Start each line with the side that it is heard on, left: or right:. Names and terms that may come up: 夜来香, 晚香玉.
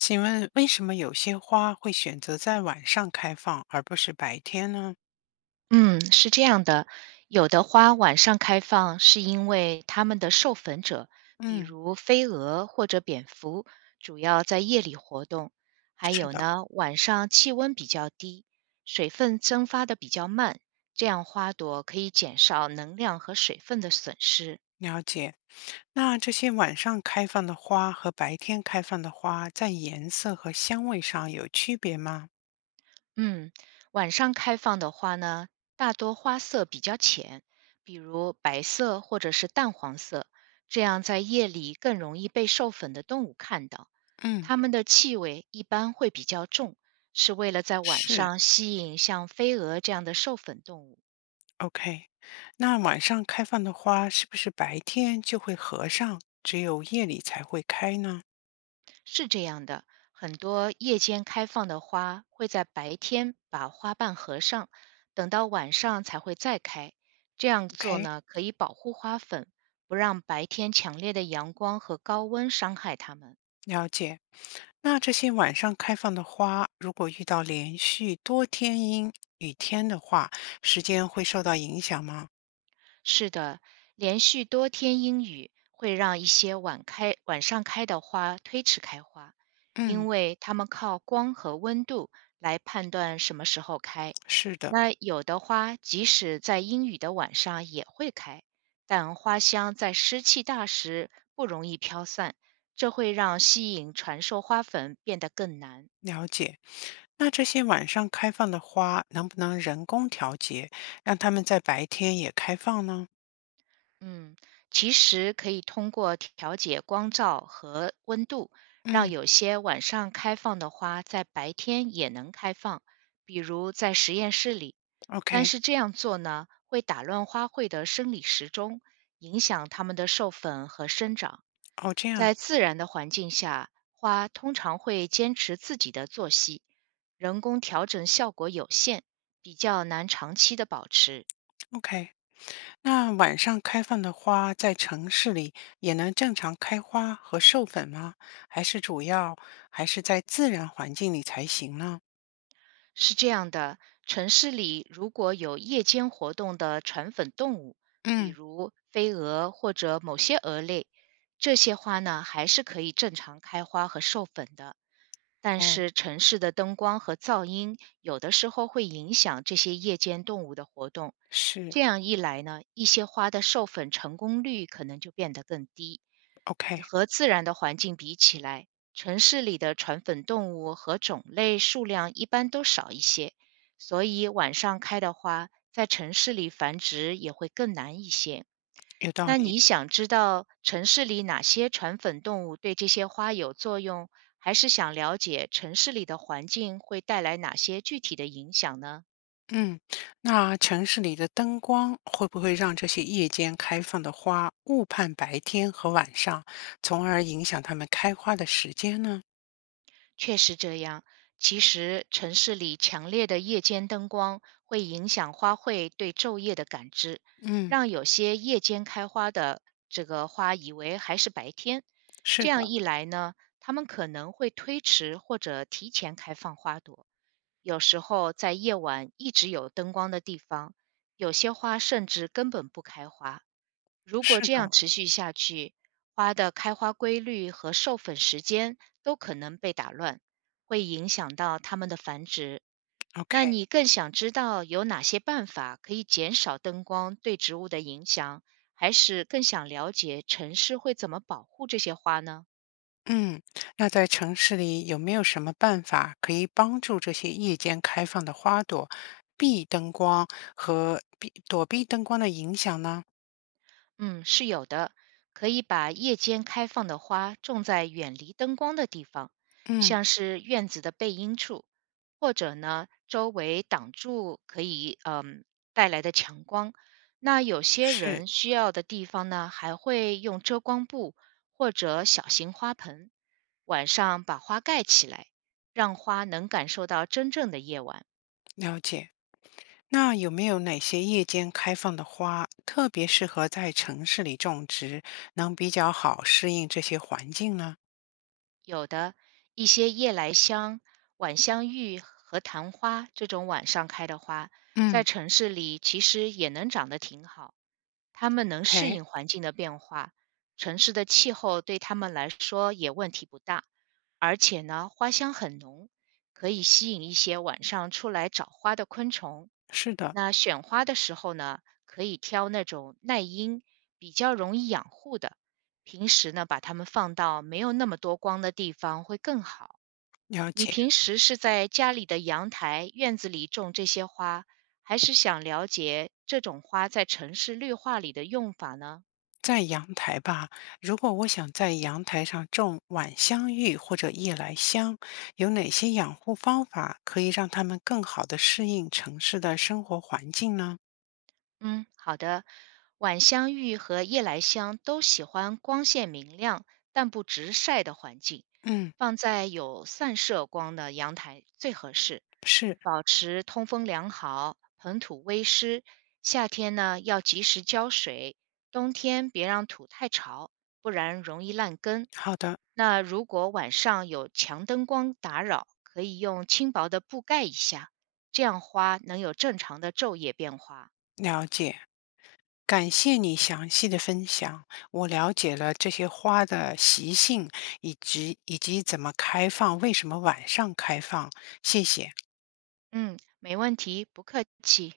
left: 请问为什么有些花会选择在晚上开放，而不是白天呢？
right: 嗯，是这样的，有的花晚上开放是因为它们的授粉者，比
left: 嗯，
right: 如飞蛾或者蝙蝠，主要在夜里活动。还
left: 是
right: 有
left: 的，
right: 呢，晚上气温比较低，水分蒸发的比较慢，这样花朵可以减少能量和水分的损失。
left: 了解。那这些晚上开放的花和白天开放的花，在颜色和香味上有区别吗？
right: 嗯，晚上开放的花呢，大多花色比较浅，比如白色或者是淡黄色，这样在夜里更容易被授粉的动物看到。
left: 嗯，
right: 它们的气味一般会比较重，是为了在晚
left: 是
right: 上吸引像飞蛾这样的授粉动物。
left: ，OK。那晚上开放的花是不是白天就会合上，只有夜里才会开呢
right: 是这样的，很多夜间开放的花会在白天把花瓣合上，等到晚上才会再开。这样做
left: ？OK。
right: 呢，可以保护花粉，不让白天强烈的阳光和高温伤害它们。
left: 了解。那这些晚上开放的花，如果遇到连续多天阴雨天的话，时间会受到影响吗？
right: 是的，连续多天阴雨会让一些晚上开的花推迟开花，
left: 嗯，
right: 因为它们靠光和温度来判断什么时候开。
left: 是的，
right: 那有的花即使在阴雨的晚上也会开，但花香在湿气大时不容易飘散，这会让吸引传授花粉变得更难。
left: 了解。那这些晚上开放的花，能不能人工调节，让它们在白天也开放呢？
right: 嗯，其实可以通过调节光照和温度，让
left: 嗯
right: 有些晚上开放的花在白天也能开放，比如在实验室里。但
left: ，OK，
right: 是这样做呢，会打乱花卉的生理时钟，影响它们的授粉和生长。
left: 哦，这样
right: 在自然的环境下，花通常会坚持自己的作息，人工调整效果有限，比较难长期的保持。
left: ，OK。那晚上开放的花，在城市里也能正常开花和授粉吗？还是主要还是在自然环境里才行呢？
right: 是这样的，城市里如果有夜间活动的传粉动物，比
left: 嗯。
right: 如飞蛾或者某些蛾类，这些花呢还是可以正常开花和授粉的。但
left: 哦，
right: 是城市的灯光和噪音有的时候会影响这些夜间动物的活动，
left: 是
right: 这样一来呢，一些花的授粉成功率可能就变得更低。
left: ，OK，
right: 和自然的环境比起来，城市里的传粉动物和种类数量一般都少一些，所以晚上开的花，在城市里繁殖也会更难一些。
left: 有道
right: 那
left: 理。
right: 你想知道城市里哪些传粉动物对这些花有作用，还是想了解城市里的环境会带来哪些具体的影响呢？
left: 嗯，那城市里的灯光会不会让这些夜间开放的花误判白天和晚上，从而影响它们开花的时间呢？
right: 确实这样。其实，城市里强烈的夜间灯光会影响花卉对昼夜的感知，
left: 嗯，
right: 让有些夜间开花的这个花以为还是白天。
left: 是
right: 这样
left: 的，
right: 一来呢，它们可能会推迟或者提前开放花朵。有时候，在夜晚一直有灯光的地方，有些花甚至根本不开花。如果
left: 是
right: 这
left: 的
right: 样持续下去，花的开花规律和授粉时间都可能被打乱，会影响到它们的繁殖。那
left: ，OK。
right: 你更想知道有哪些办法可以减少灯光对植物的影响，还是更想了解城市会怎么保护这些花呢？
left: 嗯，那在城市里有没有什么办法可以帮助这些夜间开放的花朵避灯光和避躲避灯光的影响呢？
right: 嗯，是有的，可以把夜间开放的花种在远离灯光的地方，
left: 嗯，
right: 像是院子的背阴处，或者呢，周围挡住可以带来的强光。那有些
left: 是，
right: 人需要的地方呢，还会用遮光布或者小型花盆，晚上把花盖起来，让花能感受到真正的夜晚。
left: 了解。那有没有哪些夜间开放的花特别适合在城市里种植，能比较好适应这些环境呢？
right: 有的一些夜来香、晚香玉和昙花这种晚上开的花，在
left: 嗯，
right: 城市里其实也能长得挺好。它们能适
left: 哎，
right: 应环境的变化，城市的气候对它们来说也问题不大。而且呢，花香很浓，可以吸引一些晚上出来找花的昆虫。
left: 是的，
right: 那选花的时候呢，可以挑那种耐阴、比较容易养护的。平时呢，把它们放到没有那么多光的地方会更好。
left: 了
right: 你
left: 解。
right: 平时是在家里的阳台、院子里种这些花，还是想了解这种花在城市绿化里的用法呢？
left: 在阳台吧，如果我想在阳台上种晚香玉或者夜来香，有哪些养护方法可以让它们更好的适应城市的生活环境呢？
right: 嗯，好的。晚香玉和夜来香都喜欢光线明亮但不直晒的环境，
left: 嗯，
right: 放在有散射光的阳台最合适，
left: 是，
right: 保持通风良好，盆土微湿。夏天呢要及时浇水，冬天别让土太潮，不然容易烂根。
left: 好的，
right: 那如果晚上有强灯光打扰，可以用轻薄的布盖一下，这样花能有正常的昼夜变化。
left: 了解。感谢你详细的分享，我了解了这些花的习性，以及怎么开放，为什么晚上开放，谢谢。
right: 嗯，没问题，不客气。